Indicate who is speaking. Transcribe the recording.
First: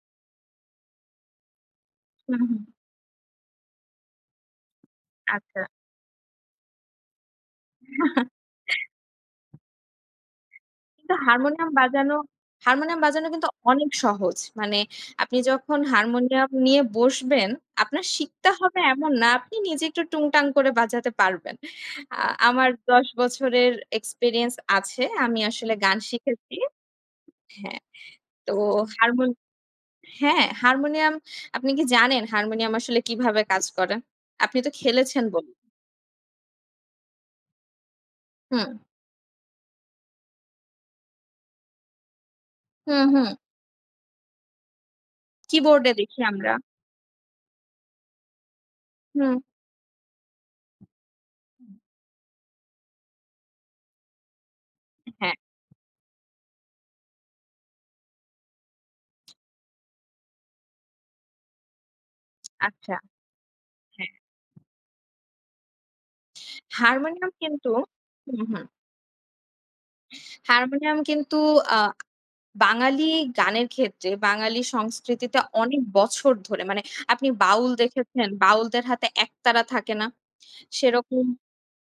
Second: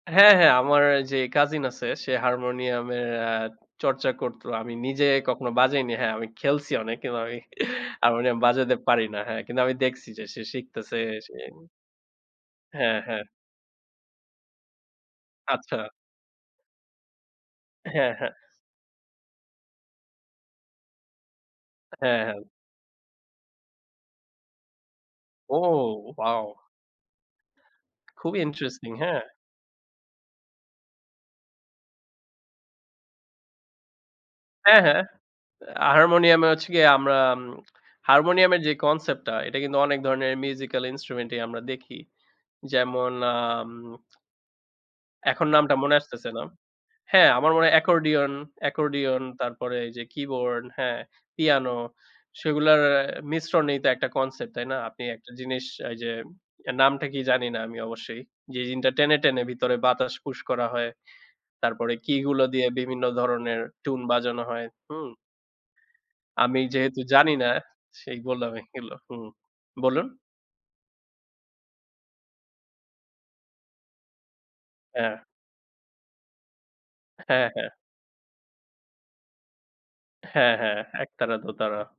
Speaker 1: হ্যাঁ, হ্যাঁ, আমার যে cousin আছে সে
Speaker 2: হুম, হুম।
Speaker 1: হারমোনিয়ামের আ চর্চা করতো। আমি নিজে কখনো
Speaker 2: আচ্ছা।
Speaker 1: বাজাইনি। হ্যাঁ, আমি খেলছি অনেক, কিন্তু আমি হারমোনিয়াম বাজাতে পারি না। হ্যাঁ, কিন্তু আমি দেখছি যে সে শিখতেছে
Speaker 2: কিন্তু,
Speaker 1: সে
Speaker 2: হারমোনিয়াম বাজানো,
Speaker 1: হ্যাঁ,
Speaker 2: হারমোনিয়াম
Speaker 1: হ্যাঁ।
Speaker 2: বাজানো কিন্তু অনেক সহজ। মানে, আপনি যখন
Speaker 1: আচ্ছা।
Speaker 2: হারমোনিয়াম নিয়ে বসবেন, আপনার
Speaker 1: হ্যাঁ, হ্যাঁ।
Speaker 2: শিখতে হবে এমন না, আপনি নিজে একটু টুংটাং করে বাজাতে পারবেন। আ
Speaker 1: হ্যাঁ, হ্যাঁ।
Speaker 2: আমার ১০ বছরের experience আছে। আমি আসলে গান
Speaker 1: ও!
Speaker 2: শিখেছি
Speaker 1: Wow!
Speaker 2: হ্যাঁ।
Speaker 1: খুবই
Speaker 2: তো
Speaker 1: interesting, হ্যাঁ।
Speaker 2: হারমোনি হ্যাঁ, হারমোনিয়াম, আপনি কি জানেন হারমোনিয়াম আসলে কীভাবে কাজ করে? আপনি তো
Speaker 1: হ্যাঁ, হ্যাঁ।
Speaker 2: খেলেছেন ব
Speaker 1: হারমোনিয়ামে হচ্ছে গিয়ে আমরা উম হারমোনিয়ামের
Speaker 2: হুম।
Speaker 1: যে concept টা এটা কিন্তু অনেক ধরনের musical instrument ই আমরা দেখি।
Speaker 2: হুম,
Speaker 1: যেমন,
Speaker 2: হুম।
Speaker 1: আম এখন নামটা
Speaker 2: keyboard এ
Speaker 1: মনে
Speaker 2: দেখি
Speaker 1: আসতেছে না।
Speaker 2: আমরা।
Speaker 1: হ্যাঁ, আমার মনে হয় accordion, accordion,
Speaker 2: হুম।
Speaker 1: তারপরে এই যে keyboard, হ্যাঁ, piano সেগুলার অ্যা মিশ্রণেই তো একটা concept, তাই না? আপনি একটা
Speaker 2: হ্যাঁ।
Speaker 1: জিনিস এই যে, এর নামটা কি জানি না আমি অবশ্যই, যে জিনটা টেনে, টেনে, ভিতরে বাতাস push করা হয়। তারপরে key গুলো দিয়ে
Speaker 2: আচ্ছা।
Speaker 1: বিভিন্ন ধরনের tune
Speaker 2: হ্যাঁ।
Speaker 1: বাজানো হয়। হুম? আমি যেহেতু
Speaker 2: হারমোনিয়াম
Speaker 1: জানি না
Speaker 2: কিন্ত
Speaker 1: সেই
Speaker 2: হুম,
Speaker 1: বললাম
Speaker 2: হুম।
Speaker 1: এইগুলো [unintelligible] হুম। বলুন।
Speaker 2: হারমোনিয়াম কিন্তু, আ বাঙালি গানের ক্ষেত্রে, বাঙালি
Speaker 1: অ্যা
Speaker 2: সংস্কৃতিতে অনেক বছর ধরে, মানে আপনি
Speaker 1: হ্যাঁ, হ্যাঁ।
Speaker 2: বাউল দেখেছেন, বাউলদের হাতে একতারা থাকে না?
Speaker 1: হ্যাঁ, হ্যাঁ। এক তারা,
Speaker 2: সেরকম
Speaker 1: দো তারা।